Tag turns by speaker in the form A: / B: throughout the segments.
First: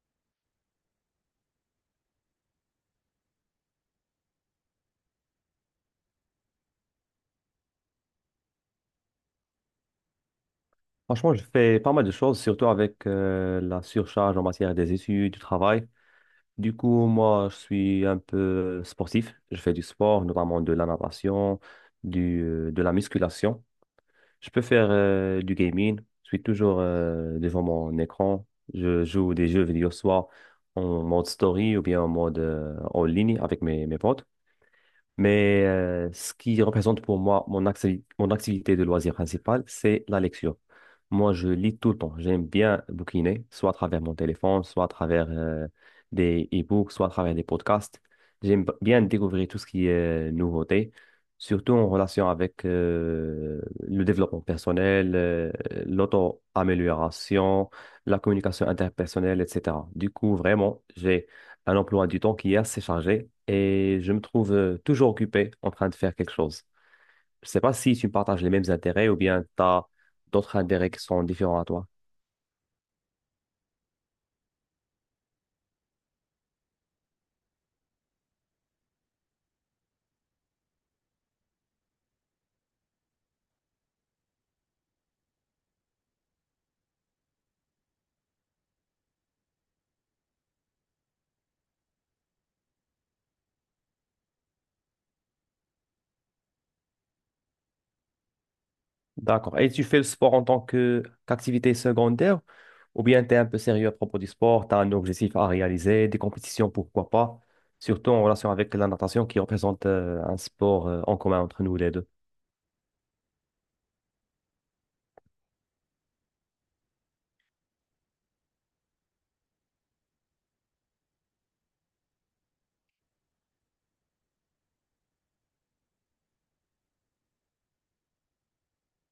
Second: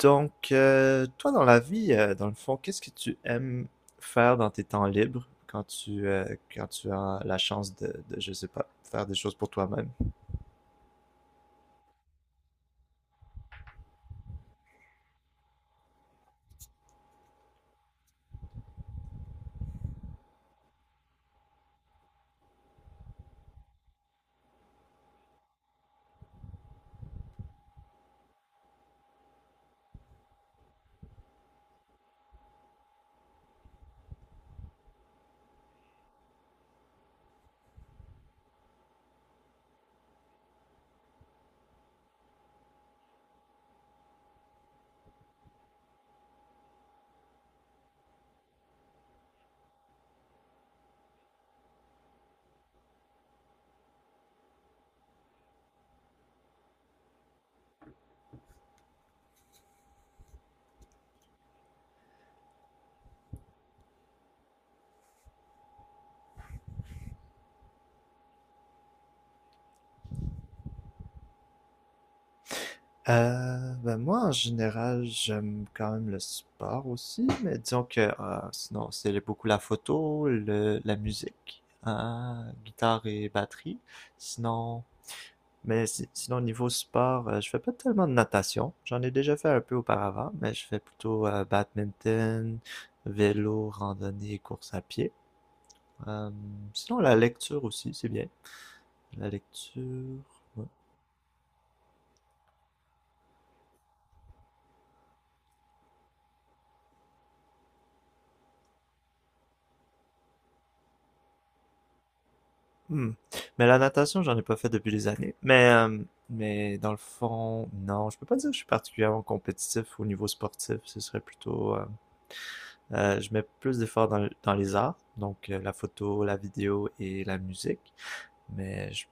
A: Donc, toi, dans la vie, dans le fond, qu'est-ce que tu aimes faire dans tes temps libres quand tu, quand tu as la chance de, je sais pas, faire des choses pour toi-même?
B: Franchement, je fais pas mal de choses, surtout avec la surcharge en matière des études, du travail. Du coup, moi, je suis un peu sportif. Je fais du sport, notamment de la natation, de la musculation. Je peux faire du gaming. Je suis toujours devant mon écran. Je joue des jeux vidéo, soit en mode story ou bien en mode en ligne avec mes potes. Ce qui représente pour moi mon activité de loisir principale, c'est la lecture. Moi, je lis tout le temps. J'aime bien bouquiner, soit à travers mon téléphone, soit à travers des e-books, soit à travers des podcasts. J'aime bien découvrir tout ce qui est nouveauté, surtout en relation avec le développement personnel, l'auto-amélioration, la communication interpersonnelle, etc. Du coup, vraiment, j'ai un emploi du temps qui est assez chargé et je me trouve toujours occupé en train de faire quelque chose. Je ne sais pas si tu partages les mêmes intérêts ou bien tu as d'autres intérêts qui sont différents à toi.
A: Ben moi, en général, j'aime quand même le sport aussi, mais disons que sinon, c'est beaucoup la photo, la musique, guitare et batterie. Sinon. Mais sinon, niveau sport, je fais pas tellement de natation. J'en ai déjà fait un peu auparavant, mais je fais plutôt badminton, vélo, randonnée, course à pied. Euh, Sinon, la lecture aussi, c'est bien. La
B: D'accord. Et
A: lecture.
B: tu fais le sport en tant
A: Ouais.
B: que qu'activité secondaire ou bien tu es un peu sérieux à propos du sport, tu as un objectif à réaliser, des compétitions, pourquoi pas, surtout en relation avec la natation qui représente un sport en commun entre nous les deux.
A: Hmm. Mais la natation, j'en ai pas fait depuis des années. Mais dans le fond, non, je peux pas dire que je suis particulièrement compétitif au niveau sportif. Ce serait plutôt, je mets plus d'efforts dans les arts, donc la photo, la vidéo et la musique. Mais je-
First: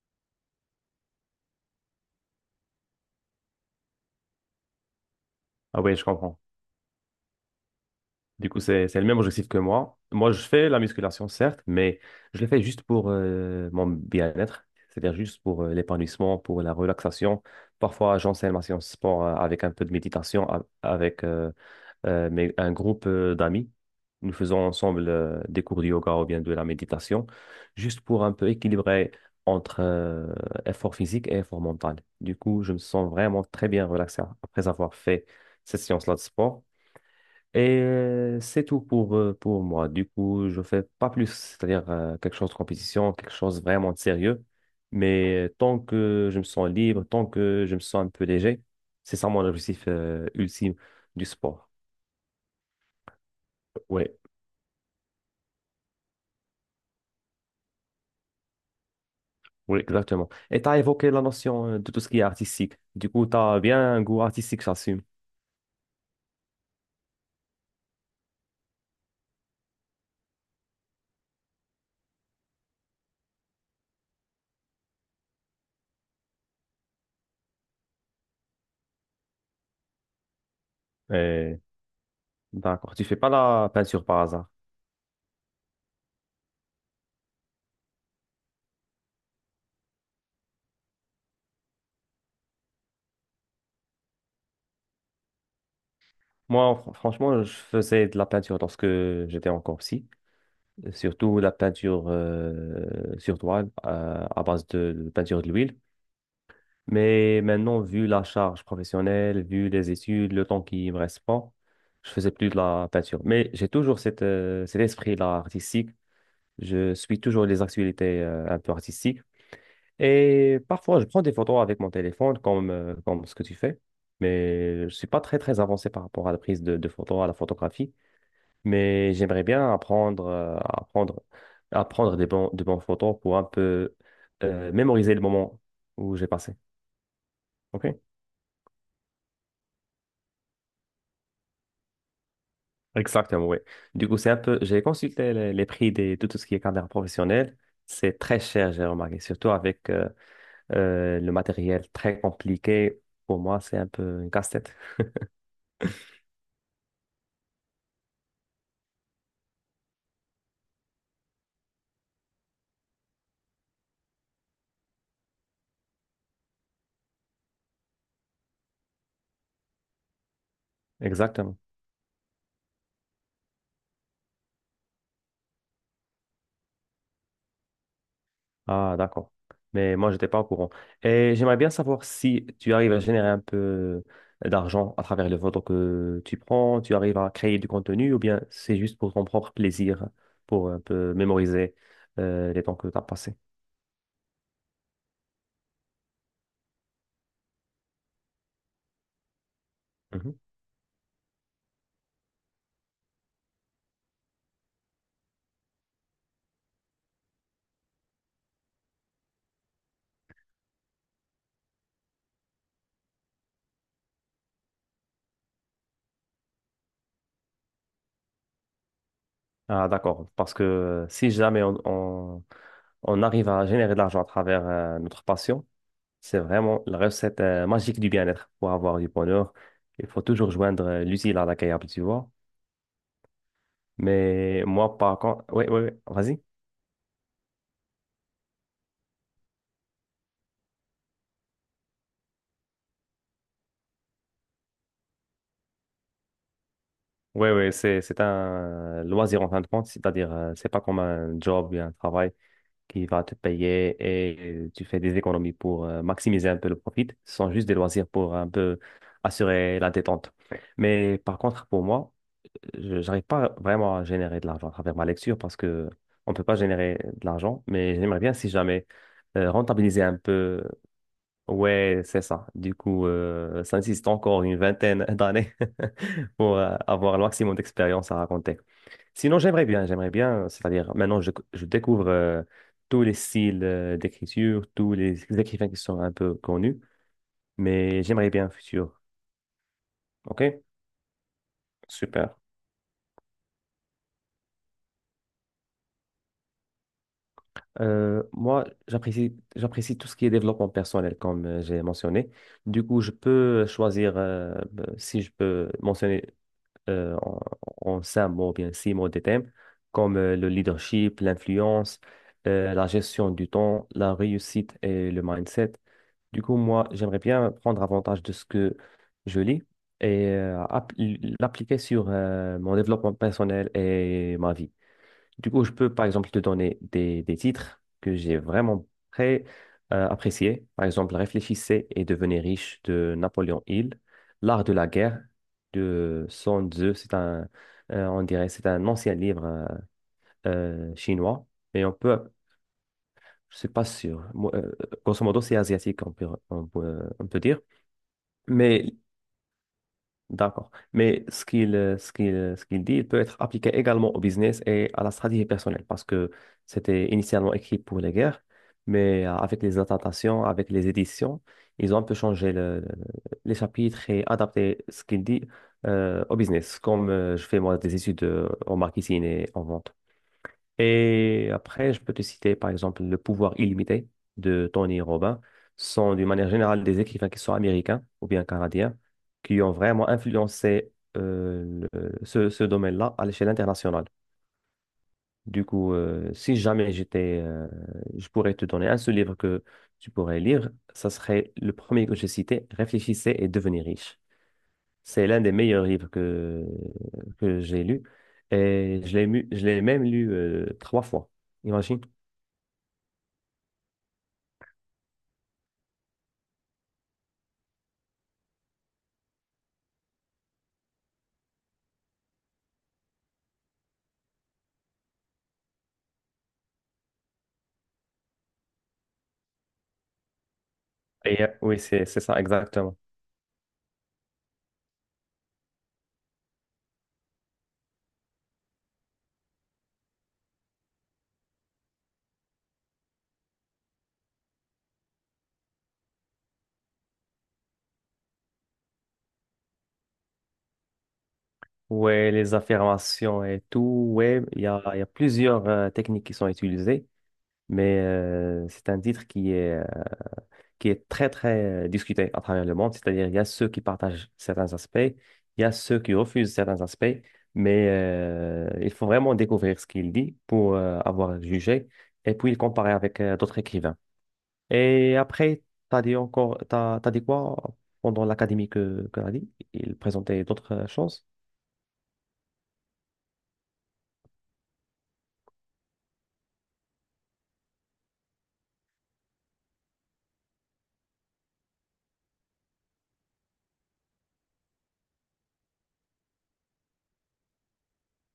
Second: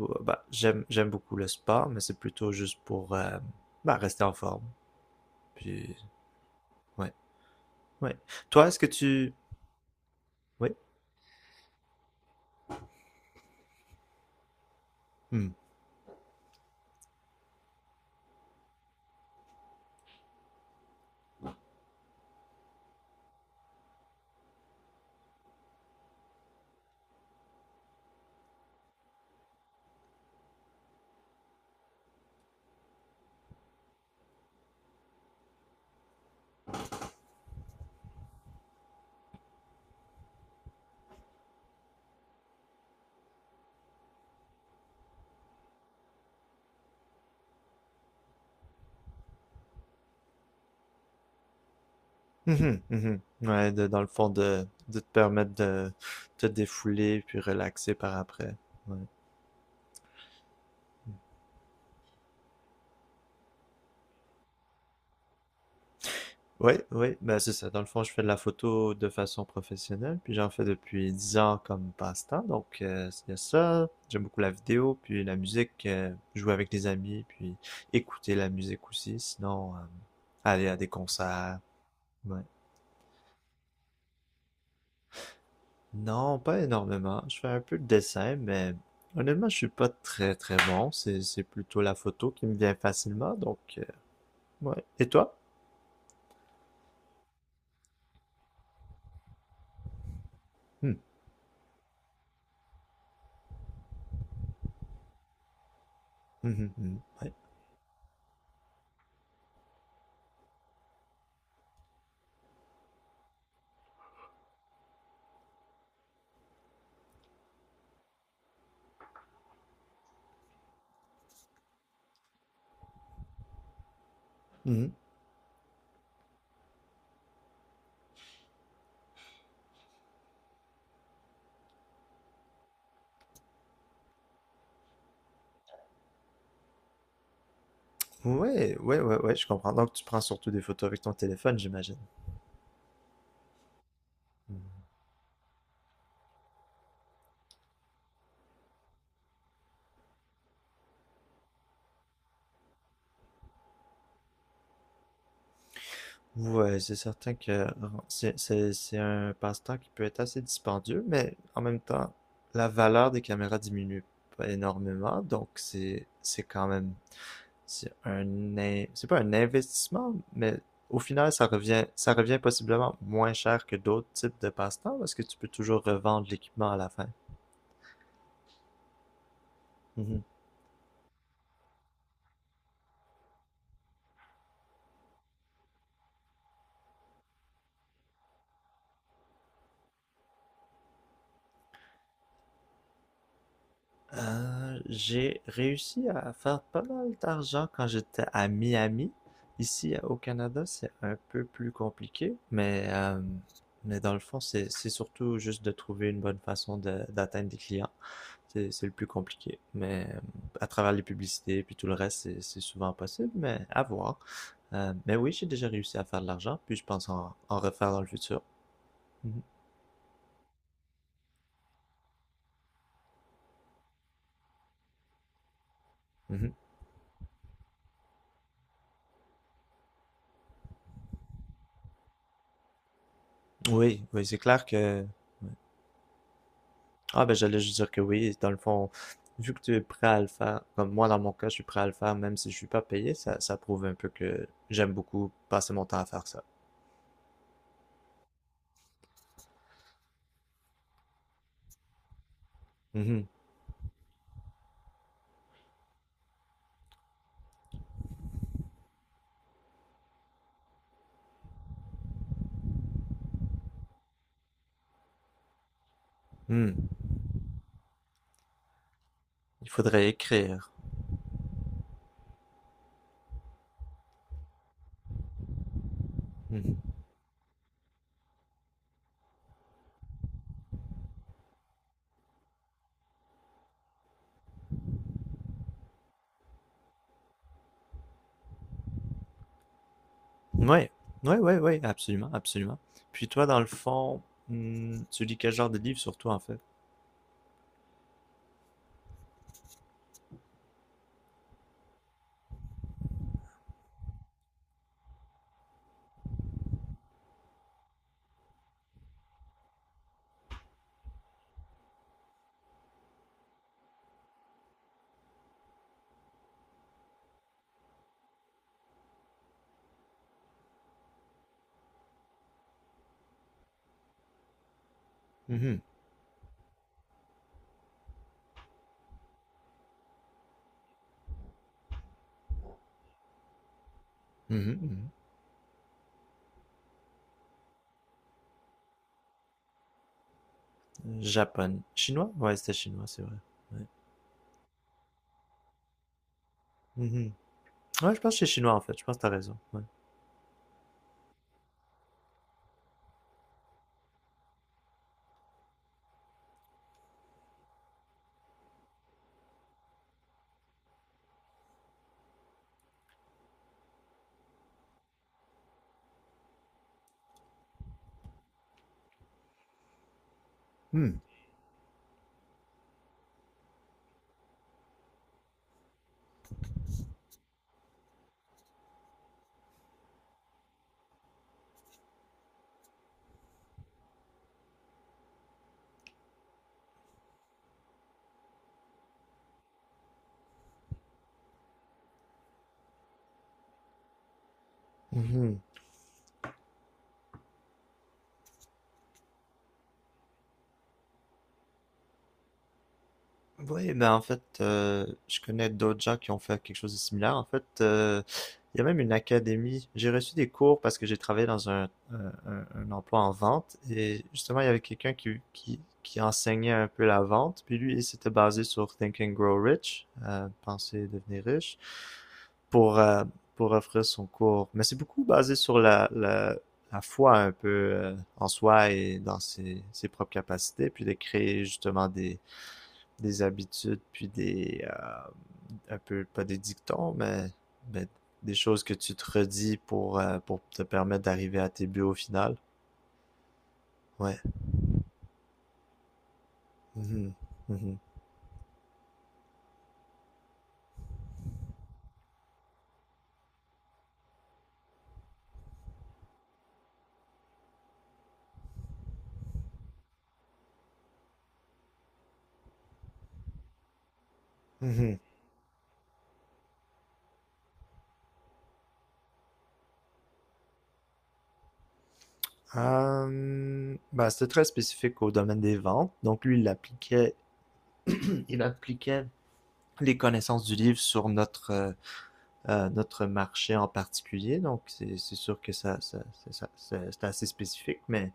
A: bah, j'aime beaucoup le sport, mais c'est plutôt juste pour bah, rester en forme.
B: Ah oui,
A: Puis,
B: je comprends.
A: ouais, ouais.
B: Du coup,
A: Toi, est-ce que
B: c'est le même
A: tu...
B: objectif que moi. Moi, je fais
A: Oui.
B: la musculation, certes, mais je le fais juste pour mon bien-être, c'est-à-dire juste
A: Hmm.
B: pour l'épanouissement, pour la relaxation. Parfois, j'enseigne ma séance sport avec un peu de méditation, avec un groupe d'amis. Nous faisons ensemble des cours de yoga ou bien de la méditation, juste pour un peu équilibrer entre effort physique et effort mental. Du coup, je me sens vraiment très bien relaxé après avoir fait cette séance-là de sport. C'est tout pour moi. Du coup, je fais pas plus, c'est-à-dire quelque chose de compétition, quelque chose vraiment de sérieux. Mais tant que je me sens libre, tant que je me sens un peu léger, c'est ça mon objectif ultime du sport.
A: Mhm, mhm. Ouais, dans
B: Oui,
A: le fond, de te permettre de te défouler puis relaxer par après. Ouais.
B: oui, exactement. Et tu as évoqué la notion de tout ce qui est artistique. Du coup, tu as bien un goût artistique, j'assume.
A: Oui, oui, ben c'est ça. Dans le fond, je fais de la photo de façon professionnelle, puis j'en fais depuis 10 ans comme passe-temps. Donc, c'est ça. J'aime beaucoup la vidéo, puis la musique, jouer avec des amis, puis écouter la musique aussi. Sinon, aller à des concerts.
B: Et
A: Ouais.
B: D'accord, tu fais pas la peinture par hasard.
A: Non, pas énormément. Je fais un peu de dessin, mais honnêtement, je suis pas très très bon. C'est plutôt la photo qui me vient facilement. Donc, ouais. Et toi?
B: Moi, franchement, je faisais de la peinture lorsque j'étais encore petit,
A: Hmm.
B: surtout la peinture sur toile à base de peinture de l'huile.
A: Mhm, mhm. Ouais.
B: Mais maintenant, vu la charge professionnelle, vu les études, le temps qui me reste pas, je faisais plus de la peinture. Mais j'ai toujours cette, cet esprit-là artistique. Je suis toujours les actualités un peu artistiques. Et parfois, je prends des photos avec mon téléphone, comme ce que tu fais.
A: Hum,
B: Mais
A: hum.
B: je suis pas très, très avancé par rapport à la prise de photos, à la photographie, mais j'aimerais bien apprendre, à prendre des bons, de bons photos pour un peu mémoriser le moment où j'ai passé. OK?
A: Ouais, ouais, ouais, ouais, je comprends. Donc, tu prends surtout des photos avec ton téléphone, j'imagine.
B: Exactement, oui. Du coup, c'est un peu, j'ai consulté les prix de tout ce qui est caméra professionnelle. C'est très cher, j'ai remarqué, surtout avec le matériel très compliqué. Pour moi, c'est un peu une casse-tête.
A: Ouais, c'est certain que c'est un passe-temps qui peut être assez dispendieux, mais en même temps, la valeur des caméras diminue pas énormément, donc c'est quand même c'est pas un investissement, mais au final, ça
B: Exactement.
A: revient ça revient possiblement moins cher que d'autres types de passe-temps parce que tu peux toujours revendre l'équipement à la fin.
B: Ah, d'accord. Mais moi, je n'étais pas au courant. Et j'aimerais bien savoir si tu arrives à générer un peu d'argent à travers les photos que tu prends, tu arrives à créer du contenu ou bien c'est juste pour ton propre plaisir, pour un peu mémoriser les temps que tu as passés.
A: J'ai réussi à faire pas mal d'argent quand j'étais à Miami. Ici, au
B: Mhm.
A: Canada, c'est un peu plus compliqué, mais dans le fond, c'est surtout juste de trouver une bonne façon d'atteindre des clients. C'est le plus compliqué. Mais à travers les publicités, puis tout le reste, c'est souvent possible, mais à voir. Mais oui, j'ai déjà réussi à faire de l'argent, puis je pense en refaire dans le futur. Mhm.
B: Ah, d'accord. Parce que si jamais on arrive à générer de l'argent à travers notre passion, c'est
A: Mhm.
B: vraiment la recette magique du bien-être. Pour avoir du bonheur, il faut toujours joindre l'utile à l'agréable, tu vois.
A: Oui, oui, c'est clair
B: Mais moi,
A: que.
B: par contre, oui, oui, oui, vas-y.
A: Ah, ben j'allais juste dire que oui, dans le fond, vu que tu es prêt à le faire, comme moi dans mon cas, je suis prêt à le faire même si je suis pas payé, ça prouve un peu que j'aime beaucoup passer mon temps à faire ça.
B: Oui, oui, c'est un loisir en fin de compte, c'est-à-dire, c'est pas comme un job ou un travail qui va
A: Mhm.
B: te payer et tu fais des économies pour maximiser un peu le profit. Ce sont juste des loisirs pour un peu assurer la détente. Mais par contre, pour moi, je n'arrive pas vraiment à générer de l'argent à travers ma lecture parce que on peut pas
A: Hmm.
B: générer de l'argent, mais j'aimerais bien, si jamais,
A: Il
B: rentabiliser
A: faudrait
B: un peu.
A: écrire.
B: Ouais, c'est ça. Du coup, ça nécessite encore une vingtaine d'années pour
A: Mhm.
B: avoir le maximum d'expérience à raconter. Sinon, j'aimerais bien, c'est-à-dire maintenant, je découvre tous les styles d'écriture, tous les écrivains qui sont un peu connus, mais j'aimerais bien un futur. OK?
A: Ouais, ouais, ouais, ouais, absolument,
B: Super.
A: absolument. Puis toi, dans le fond, tu lis quel genre de livre surtout en fait?
B: Moi, j'apprécie tout ce qui est développement personnel, comme j'ai mentionné. Du coup, je peux choisir, si je peux mentionner euh, en, en 5 mots, ou bien 6 mots de thèmes, comme le leadership, l'influence, la gestion du temps, la réussite et le mindset. Du coup, moi, j'aimerais bien prendre avantage de ce que je lis et l'appliquer sur mon développement personnel et ma vie. Du coup, je
A: Mhm.
B: peux, par exemple, te donner des titres que j'ai vraiment très appréciés. Par exemple, Réfléchissez et devenez riche de Napoléon Hill, L'art de la
A: Mhm,
B: guerre de Sun Tzu. On dirait, c'est un ancien livre
A: mhm.
B: chinois.
A: Japonais.
B: Mais
A: Chinois? Ouais, c'était chinois, c'est vrai.
B: je ne suis
A: Ouais.
B: pas sûr. Moi, grosso modo, c'est asiatique, on
A: Mhm.
B: peut dire.
A: Ouais, je pense que c'est chinois en
B: Mais
A: fait, je pense que t'as raison. Ouais.
B: D'accord. Mais ce qu'il ce qu'il, ce qu'il dit, il peut être appliqué également au business et à la stratégie personnelle parce que c'était initialement écrit pour les guerres, mais avec les adaptations, avec les éditions, ils ont un peu changé les chapitres et adapté ce qu'il dit au business, comme je fais moi des études en marketing et en vente.
A: Hmm.
B: Et après, je peux te citer par exemple Le pouvoir illimité de Tony Robbins. Ce sont d'une manière générale des écrivains qui sont américains ou bien canadiens qui ont vraiment influencé ce domaine-là à l'échelle internationale. Du coup, si jamais je pourrais te donner un seul livre que tu pourrais lire, ça serait le premier que j'ai cité, Réfléchissez et devenez riche. C'est l'un des
A: Mhm.
B: meilleurs livres que j'ai lu et je l'ai même lu 3 fois. Imagine.
A: Oui, ben en fait, je connais d'autres gens qui ont fait quelque chose de similaire. En fait, il y a même une académie. J'ai reçu des cours parce que j'ai travaillé dans un emploi en vente et justement, il y avait quelqu'un qui enseignait un peu la vente. Puis lui, il s'était basé sur Think and Grow Rich, penser et devenir
B: Et,
A: riche,
B: oui, c'est ça, exactement.
A: pour, euh, pour offrir son cours. Mais c'est beaucoup basé sur la foi un peu en soi et dans ses propres capacités, puis de créer justement des habitudes, puis un peu, pas des dictons, mais des choses que tu te redis pour te permettre d'arriver à tes buts au
B: Ouais, les
A: final.
B: affirmations et tout,
A: Ouais.
B: ouais, il y a plusieurs techniques qui sont utilisées,
A: Mhm.
B: mais
A: Mhm.
B: c'est un titre qui est très, très discuté à travers le monde. C'est-à-dire, il y a ceux qui partagent certains aspects, il y a ceux qui refusent certains aspects, mais il faut vraiment découvrir ce qu'il dit pour avoir jugé et puis le comparer avec d'autres écrivains. Et
A: Mhm.
B: après, t'as dit quoi pendant l'académie que t'as dit? Il présentait d'autres choses?
A: Ben, c'était très spécifique au domaine des ventes. Donc lui, il appliquait les connaissances du livre sur notre marché en particulier. Donc c'est sûr que c'est ça- c'est assez spécifique, mais.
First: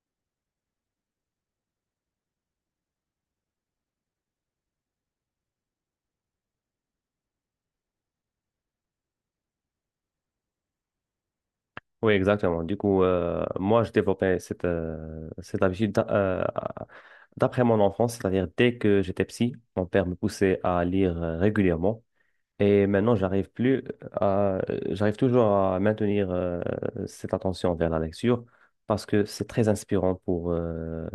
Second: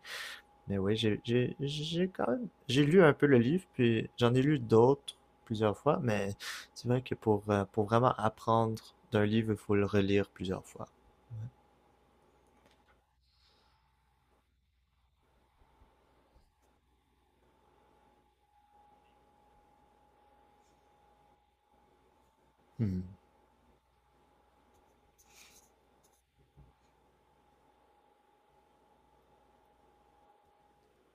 A: Mais oui, j'ai quand même... J'ai lu un peu le livre, puis j'en ai lu d'autres plusieurs fois, mais c'est vrai que pour vraiment apprendre d'un livre, il faut le relire plusieurs fois.
B: Oui, exactement. Du coup, moi, je développais cette, cette habitude d'après mon enfance, c'est-à-dire dès que j'étais petit, mon père me poussait à lire régulièrement. Et
A: Mhm.
B: maintenant, j'arrive toujours à maintenir cette attention vers la lecture parce que c'est très inspirant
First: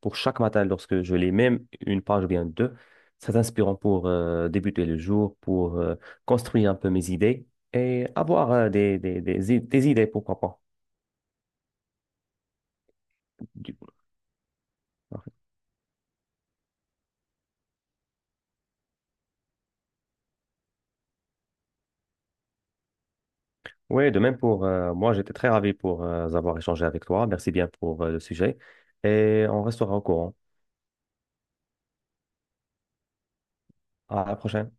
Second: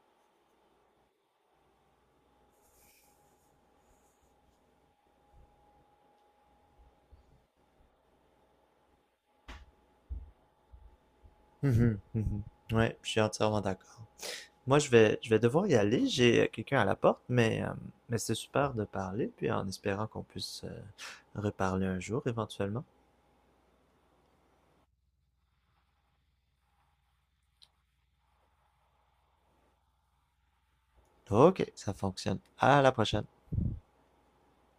B: pour chaque matin lorsque je lis même une page ou bien deux. C'est inspirant pour débuter le jour, pour construire un peu mes idées et avoir des idées, pourquoi pas.
A: Mhm. Mhm. Ouais, je suis entièrement
B: Du-
A: d'accord. Moi, je vais devoir y aller. J'ai quelqu'un à la porte, mais c'est super de parler, puis en espérant qu'on puisse reparler un jour éventuellement.
B: Oui, de même pour moi, j'étais très ravi pour avoir échangé avec toi. Merci bien pour le sujet et on restera au courant.
A: Ok, ça fonctionne. À la prochaine.
B: À la prochaine.